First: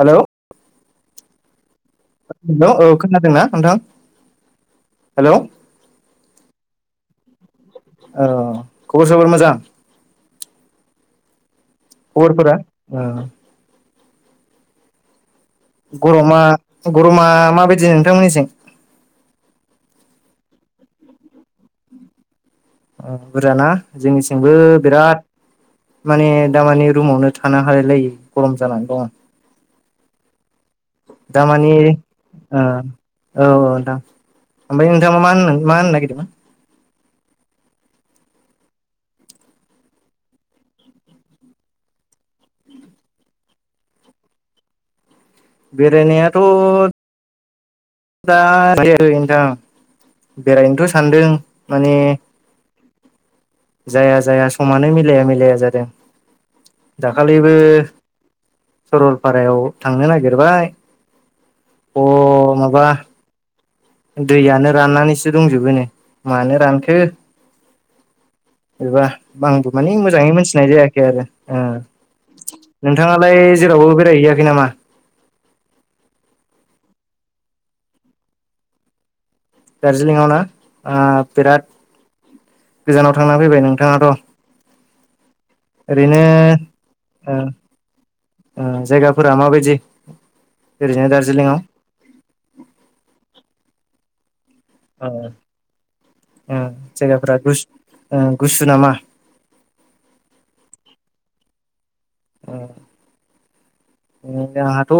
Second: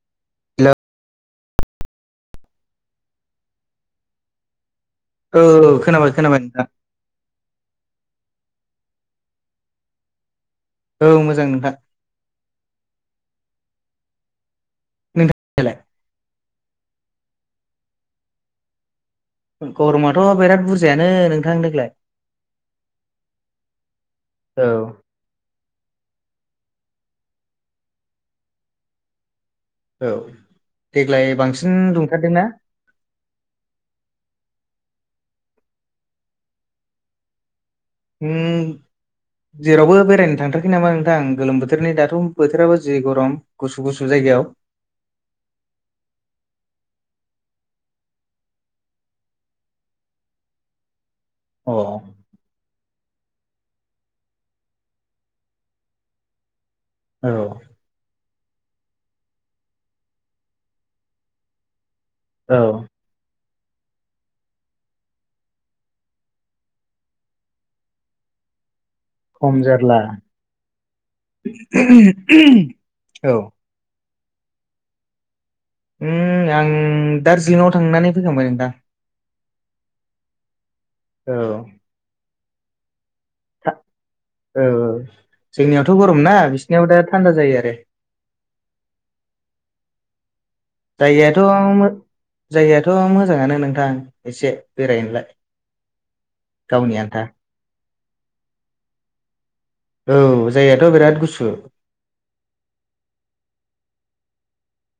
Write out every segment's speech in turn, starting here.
Hello hello hello औ खोनादोंना नोंथां? हेलौ औ खोनाबाय खोनाबाय नोंथां औ खबर सबर मोजां औ मोजां नोंथां खबरफोरा ओ नोंथांलाय गरमा गरमा माबायदि नोंथांमोननिजों गरमाथ' बिराथ बुरजायानो नोंथां देग्लाय बुरजाना जोंनिथिंबो औ बिराद माने दामानि रुमावनो थानो हालाय लायि गरम जानानै दं औ देग्लाय दामानि बांसिन दुंथारदोंना ओ औ औ दा ओमफ्राय नोंथां मा होनो मा होननो नागिरदोंमोन होम जेरावबो बेरायनो थांथारखै नामा नोंथां गोलोम बोथोरनि दाथ' बोथोराबो जि गरम गुसु गुसु जाय गायाव बेरायनायाथ' दा [unintelligible] बेरायनोथ' सानदों अ माने जाया जाया समानो मिलाया मिलाया जादों औ दाखालिबो सरलपारायाव थांनो नागिरबाय अ औ माबा दैयानो राननानैसो दंजोबोनो मानो रानखो? एबा खम आंबो मानि जारला मोजाङै मोनथिनाय जायाखै आरो औ नोंथाङालाय जेरावबो बेरायहैयाखै नामा? उम आं दार्जिलिंआव थांनानै फैखांबाय नोंथां दार्जिलिंआव ना ओ औ बिराद गोजानाव थांना फैबाय औ नोंथाङाथ' औ जोंनियावथ' गरम ओरैनो ना बिसिनाव दा थान्दा ओ जायो आरो ओ जायगाफोरा माबायदि ओरैनो जायगायाथ' दार्जिलिंआव जायगायाथ' मोजाङानो नोंथां एसे औ बेरायनोलाय ओ गावनि आन्था जायगाफोरा गुसु ओ गुसु नामा औ जायगायाथ' बिराद गुसु अ [inaudible] जोंहाथ'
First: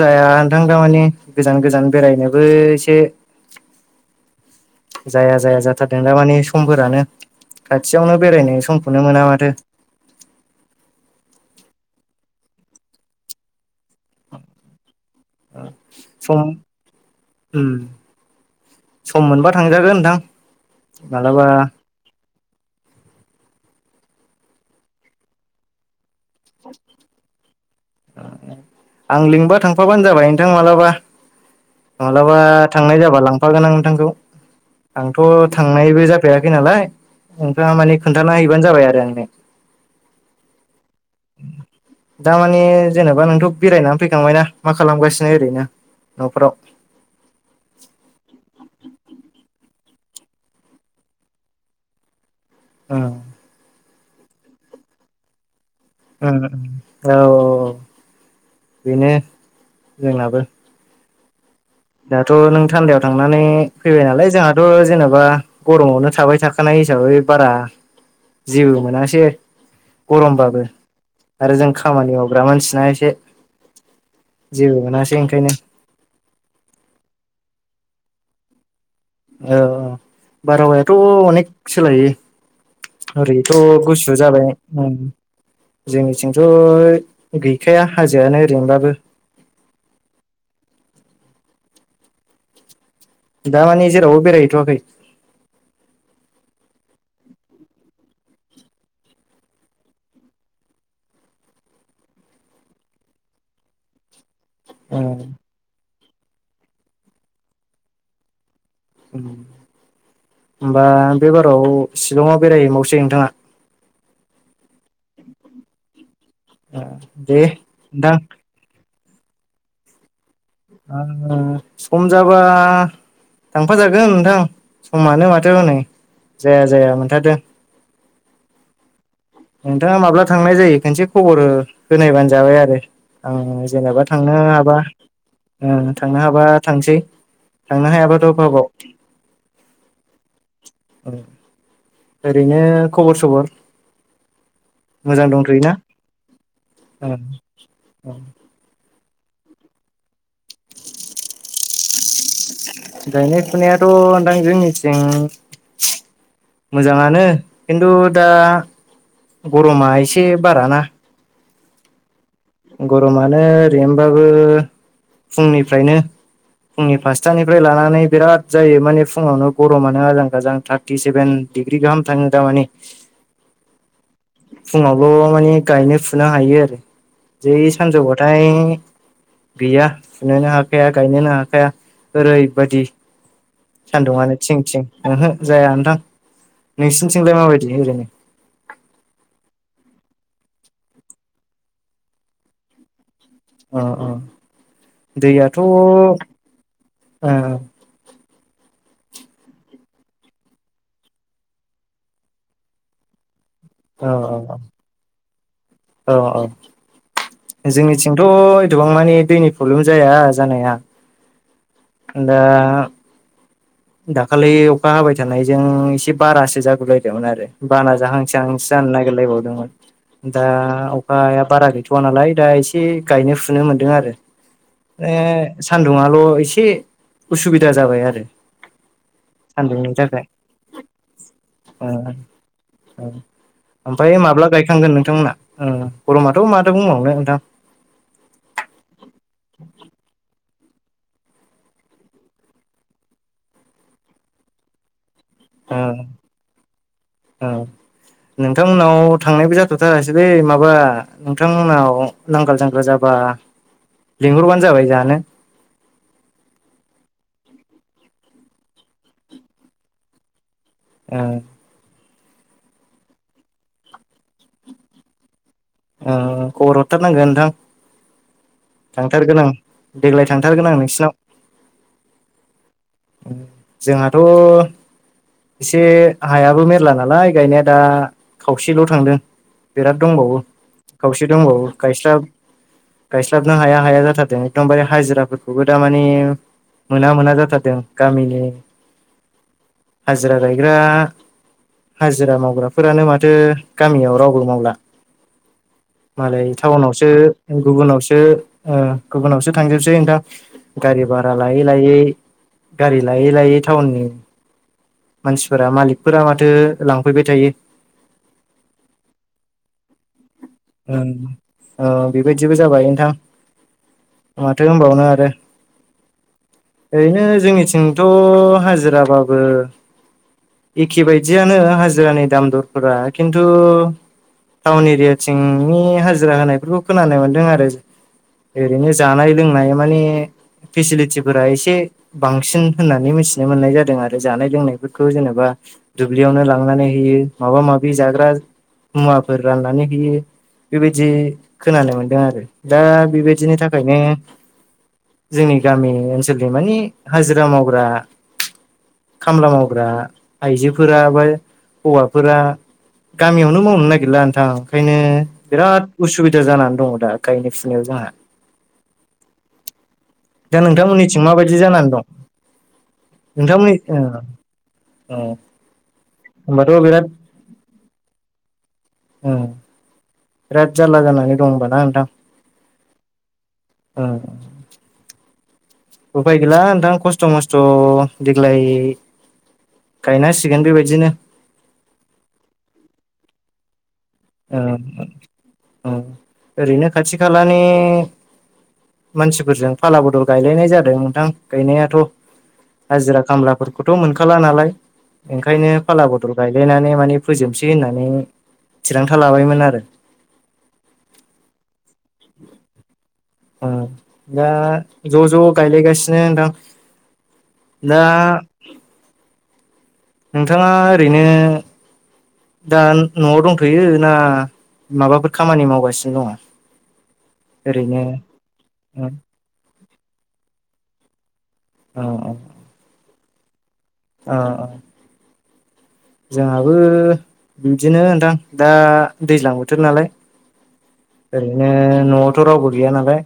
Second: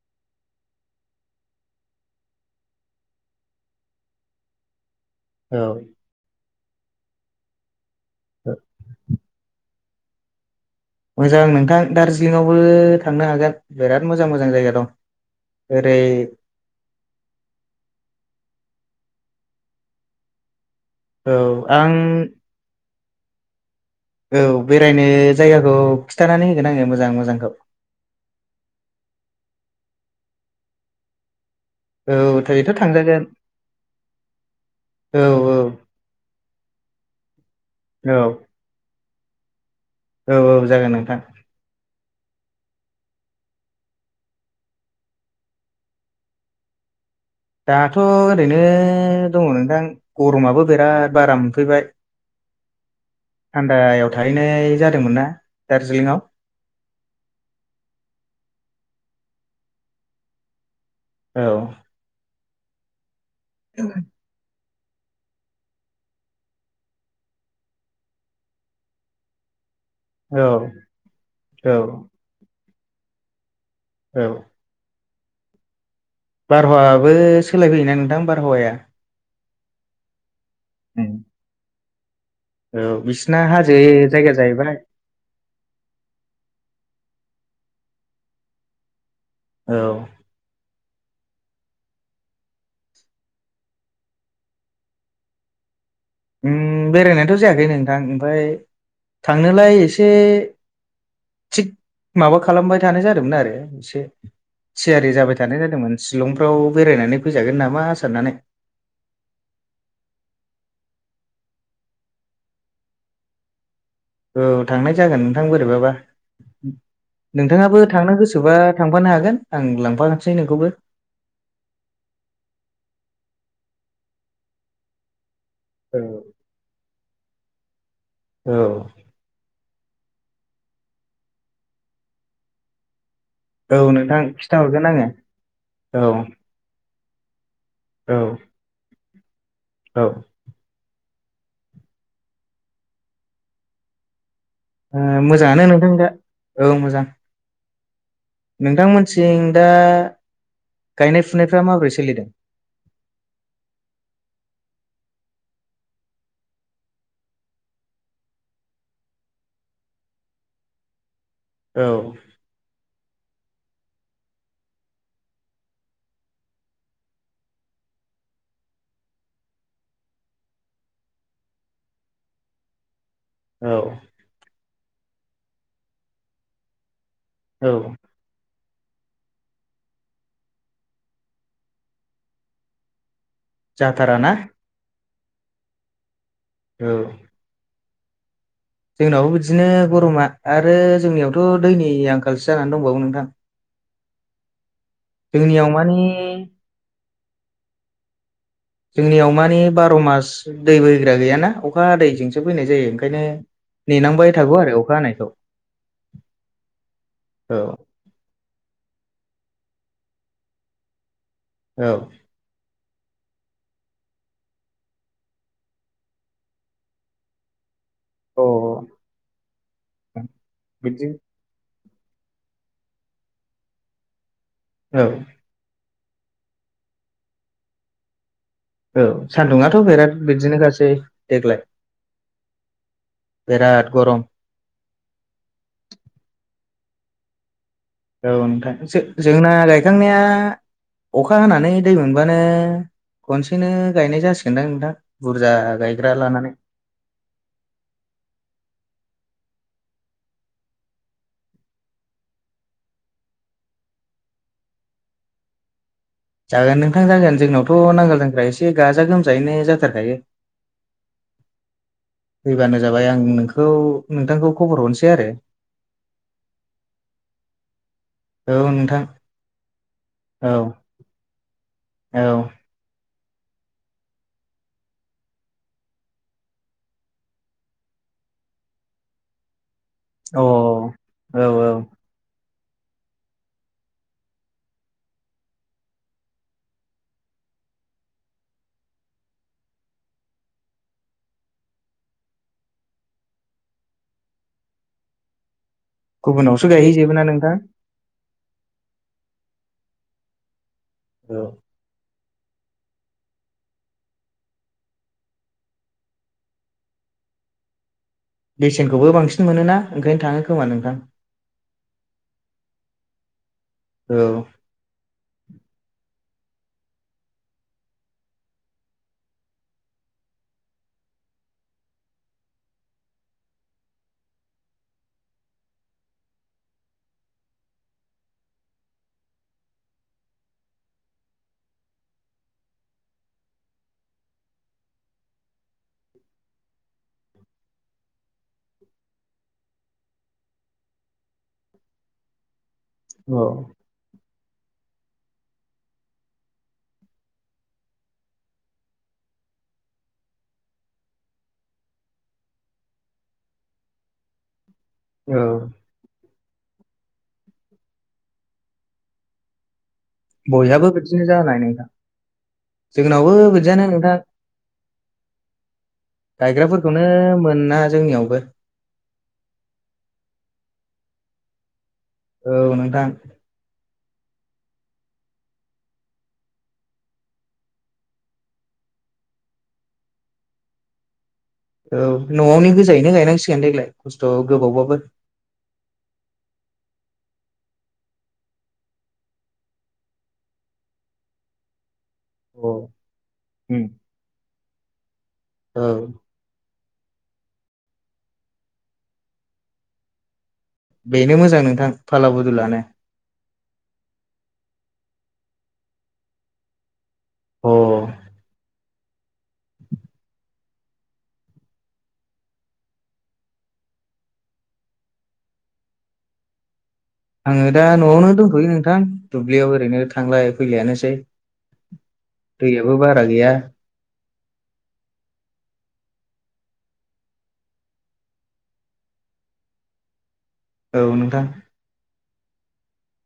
जाया नोंथां थारमानि गोजान गोजान बेरायनोबो एसे [inaudible] जाया औ जाया जाथारदों माने समफोरानो खाथियावनो बेरायनाय समखौनो मोना माथो मोजां नोंथां दार्जिलिंङावबो थांनो हागोन बिराद मोजां मोजां जायगा दं ओरै सम उम सम मोनबा थांजागोन नोंथां औ मालाबा आं औ बेरायनो जायगाखौ खिथानानै होगोन आङो मोजां मोजांखौ आं लिंबा थांफाबानो जाबाय नोंथां मालाबा औ माब्लाबा ओरैथ' थांनाय जाबा थांजागोन लांफागोन आं नोंथांखौ औ आंथ' थांनायबो जाफेरा खै नालाय ओमफ्राय माने औ खोनन्थाना हैबानो जाबाय आरो आंनो औ औ जागोन नोंथां दामानि जेनेबा नोंथ' बेरायनानै फैखांबायना मा खालामगासिनो ओरैनो न'फोराव दाथ' ओरैनो दङ नोंथां गरमाबो बिराद बारा मोनफैबाय ओ थान्दायाव थाहैनाय जादोंमोन ना दार्जिलिंआव ओं-ओं औ औ औ बेनो जोंनाबो औ दाथ' नों थान्दायाव थांनानै फैबाय नालाय जोंहा थ' जेनेबा गरमावनो थाबाय थाखानाय हिसाबै बारा जेबो मोनासै औ गरमबाबो आरो औ जों खामानि मावग्रा मानसिना एसे औ जेबो मोनासै ओंखायनो बारहावाबो सोलायफैयोना नोंथां बारहावाया औ बारहावायाथ' अनेक सोलायो औ बिसिना ओरैथ' हाजो गुसु जायगा जाबाय जाहैबाय जोंनिथिंथ' गैखाया हाजोआनो ओरैनोबाबो औ दा माने जेरावबो बेरायहैथ'वाखै बेरायनायथ' जायाखै नोंथां ओमफ्राय थांनोलाय एसे थिग माबा खालामबाय थानाय जादोंमोन आरो एसे थियारि जाबाय थानाय जादोंमोन शिलंफ्राव बेरायनानै फैजागोन नामा साननानै उ होमबा बे बाराव शिलङाव बेरायहैबावसै नोंथाङा औ थांनाय जागोन नोंथां बोरैबाबा दे नोंथाङाबो थांनो नोंथां गोसोबा थांफानो हागोन आं लांफोन सम जाबा थांफाजागोन नोंथां समानो मा थारनै औ जाया जाया मोनथारदो। औ नोंथाङा माब्ला थांनाय जायो खनसे खबर होनायबानो जाबाय आरो आं औ जेनेबा नोंथां थांनो हाबा खिथाहरगोन आङो औ थांनो हाबा थांसै थांनो औ हायाबाथ' अ भाबाव औ ओरैनो खबर सबर ओ मोजां दंथ'यो मोजाङानो ना नोंथां दा औ औ नोंथांमोनथिं दा गायनाय फुनायफ्रा माबोरै सोलिदों गायनाय फुनायाथ' नदां जोंनिथिं मोजाङानो खिन्थु दा गरमा एसे बाराना औ गरमानो ओरैनोबाबो फुंनिफ्रायनो फुंनि फासथानिफ्राय लानानै बिराद जायो माने फुङावनो गरमानो आजां गाजां थारटि सेभेन डिग्रि गाहाम थाङो दामानिे औ फुङावलबो माने गायनो फुनो हायो आरो जै औ सानजौबाथाय गैया फुनोनो हाखाया गायनोनो हाखाया ओरैबादि जाथाराना सान्दुङानो थिं थिं ओहो जाया नोंथां औ नोंसिनिथिंलाय माबायदि ओरैनो? जोंनावबो बिदिनो गरमा आरो जोंनियावथ' दैनि आंखालसो जानानै दंबावो नोंथां। अ अ दैयाथ' जोंनियाव मानि जोंनियाव मानिे बार' मास दै बैग्रा गैयाना अखा दैैजोंसो बैनाय जायो ओंखायनो। औ नेनांबाय थागौ आरो अखा हानायखौ। औ औ औ जोंनिथिंथ' एथबां मानिे दैनि प्रब्लेम जाया जानाया। [unintelligible] दाखालि अखा हाबाय थानायजों एसे बारासो जागोबलायदोंमोन आरो। बाना जाहांसो औ जाहांसो जानो अ नागिरलायबावदोंमोन दा बिदि अखाया बारा गै बथ नालाय दा एसे गायनो फुनो मोनदों आरो औ सान दङाल' एसे उसुबिदा जाबाय आरो। औ सान्दुंङाथ' सान्दुंनि बिराद थाखाय बिदिनोखासै देग्लाय औ बिराद गरम ओमफ्राय माब्ला गायखांगोन नोंथांमोना गरमाथ' माथो बुंबावनो नोंथां। औ नोंथां जो-जोंना गायखांनाया अखा हानानै दै मोनबानो खनसेनो गायनाय जासिगोनदां नोंथां। बुरजा औ गायग्रा लानानै औ नोंथांमोनाव थांनायबो जाथ जथारासैलै माबा नोंथांमोनाव नांगोल जांग्रा जाबा लिंहरबानो जाबाय जानो। जागोन नोंथां जागोन जोंनावथ' नांगोल जग्रा एसे गाजा गोमजायैनो जाथारखायो। ओ फैबानो जाबाय आं नोंखौ नोंथांखौ खबर हरसै आरो। औ खबर हरथारनांगोन नोंथां। औ नोंथां थांथारगोन आं देग्लाय औ थांथारगोन आं नोंसिनाव। औ जोंहाथ एसे हायाबो मेरला नालाय गायनाया दा खावसेल थांदों। बिराद दंबावो औ खावसे दंबावो औ गायस्रा गायस्लाबनो हाया हाया जाथारदों एदमबार हाजिराफोरखौबो दारमानि मोना मोना जाथारदों गामिनि हाजिरा गायग्रा। हाजिरा मावग्राफोरानो माथो गामियाव रावबो मावला। मालाय गुबुनावसो टाउनावसो गायहैजोबो ना नोंथां गुबुनावसो ओ गुबुनावसो थांजोबसै नोंथां गारि भारा औ लायै लायै। गारि लायै लायै टाउननि मानसिफोरा मालिकफोरा माथो लांफैबाय थायो। बेसेनखौबो बांसिन मोनो ना ओंखायनो थाङो। खोमा नोंथां औ बेबायदिबो जाबाय नोंथां औ माथो होनबावनो आरो। ओरैनो जोंनिथिंथ हाजिराबाबो एखे बायदियानो हाजिरानि दाम दरफोरा खिन्थु टाउन एरिया थिंनि हाजिरा होनायफोरखौ खोनानो मोनदों आरो। ओरैनो जानाय लोंनाय माने फेसिलिटिफोरा एसे बांसिन होननानै मिथिनो मोननाय जादों आरो जानाय लोंनायफोरखौ जेनेबा दुब्लियावनो लांनानै होयो माबा माबि जाग्रा मुवाफोर राननानै बेबायदि खोनानो मोनदों आरो दा औ बेबायदिनि थाखायनो जोंनि गामि ओनसोलनि मानि हाजिरा मावग्रा खामला मावग्रा आइजोफोरा बा हौवाफोरा गामियावनो मावनो नागिरला नोंथां ओंखायनो औ बिराद उसुबि दा जानानै दङ दा गायनाय फुनायाव जोंहा। दा बयहाबो नोंथांमोननिथिं बिदिनो माबायदि जानाय नोंथां जानानै दं। जोंनावबो नोंथां मोनि बिदियानो ओ नोंथां औ। गायग्राफोरखौनो मोना जोंनियावबो। औ बिराद जारला जानानै दं होनबा ना नोंथां। औ नोंथां। ओ उफाय गैला नोंथां खस्थ मस्थ देग्लाय गायनांसिगोन बेबायदिनो। औ नआवनि गोजायैनो गायनांसिगोन देग्लाय। खस्थ' औ गोबावबाबो औ ओरैनो खाथि खालानि मानसिफोरजों फाला बदल गायलायनाय जादों नोंथां गायनायाथ' हाजिरा उम खामलाफोरखौथ मोनखाला नालाय ओंखायनो औ फाला बदल गायलायनानै मानि फोजोबनसै होननानै थिरांथा लाबायमोन आरो। बेनो मोजां नोंथां फाला बुदुलानो। ओ दा ज' ज' गायलायगासिनो नोंथां। अ दा नोंथाङा ओरैनो दा नआव दंथयो ना माबाफोर खामानि मावगासिनो दङ? आङो दा ओरैनो न'आवनो दंथ'यो नोंथां औ दुब्लियाव ओरैनो थांलाय फैलायानोसै औ दैयाबो बारा गैया। ओ ओ जोंहाबो बिदिनो नोंथां दा दैज्लां बोथोर नालाय औ नोंथां ओरैनो न'आवथ' रावबो गैया नालाय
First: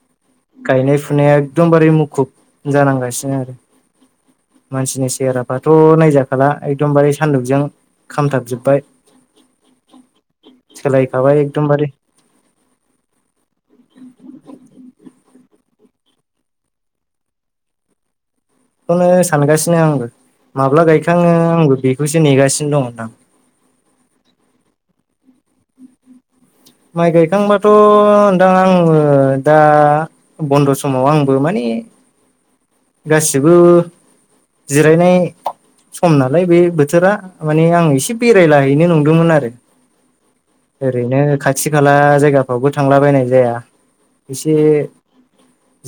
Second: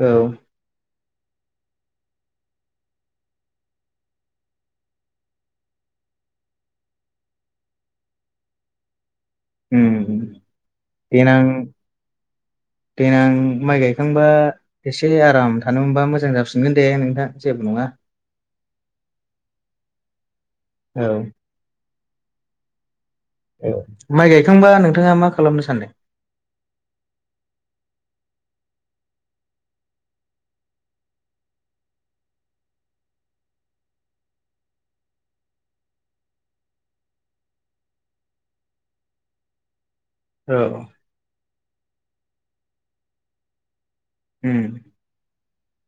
औ गायनाय फुनाया एकदमबारे मुखुब जानांगासिनो आरो। मानसिनि सेहेराफ्राथ' नायजाखाला एकदमबारे सानदुंजों खामथाबजोबबाय। उम सोलायखाबाय देनां एकदमबारे देनां माइ गाय खांबा एसे आराम थानो मोनबा मोजां जाफिनगोन दे नोंथां जेबो नङा। खौनो सानगासिनो आंबो माब्ला औ गायखाङो आंबो बेखौसो नेगासिनो दं नोंथां। औ माइ गायखांबा नोंथाङा मा खालामनो सानदों? माइ गायखांबाथ' ओन्थां आङो दा बन्द' समाव आंबो माने [inaudible] गासिबो जिरायनाय सम नालाय बे बोथोरा माने आं एसे बेरायलाहैनो नंदोंमोन आरो। औ ओरैनो खाथि खाला जायगाफ्रावबो थांलाबायनाय जाया। एसे उम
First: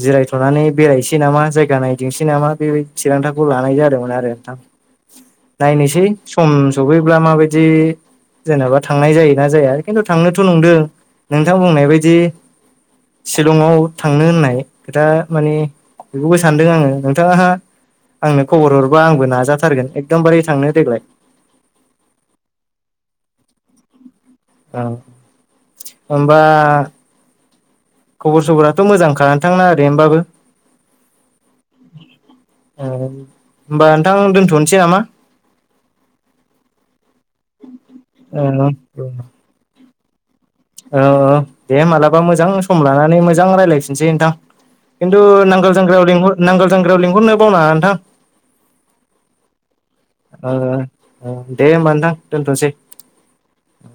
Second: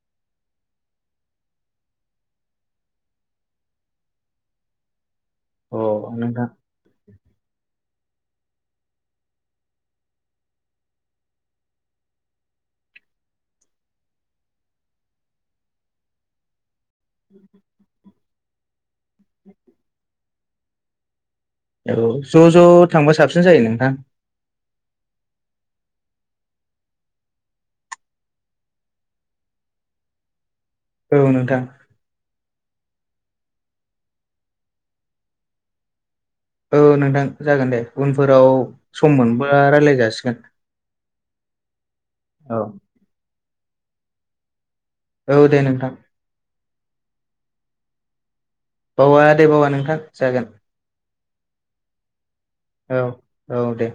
जिरायथ'नानै बेरायनोसै नामा जाय गानायदिंसै नामा बेबायदि थिरांथाखौ लानाय जादोंमोन आरो नोंथां। अ नायनोसै नोंथां सम सफैब्ला माबायदि जेनेबा थांनाय जायोना जाया खिन्थु थांनोथ' नंदों नोंथां बुंनाय बायदि शिलंआव थांनो होननाय खोथा माने बेखौ गोस सानदों आङो नोंथांहा आंनो खबर हरबा आंबो नाजाथारगोन एकदमबारे थांनो देग्लाय औ ज' ज' थांबा साबसिन जायो नोंथां। औ होमबा खबर सबराथ' मोजांखा नोंथांना आरैनोबाबो। औ नोंथां ए होनोमबा नोंथां दोनथ'नसै नामा? औ नोंथां जागोन दे उनफोराव सम मोनबा रायज्लाय जासिगोन। औ औ दे मालाबा मोजां औ सम लानानै मोजां रायलायफिनसै नोंथां। खिन्थु औ दे नांगोल नोंथां जांख्रायाव लिंहर नांगोल जांख्रायाव लिंहरनो बावना नोंथां। बावा दे बावा नोंथां जागोन। ओ ओ दे होमबा नोंथां दोनथ'सै औ औ दे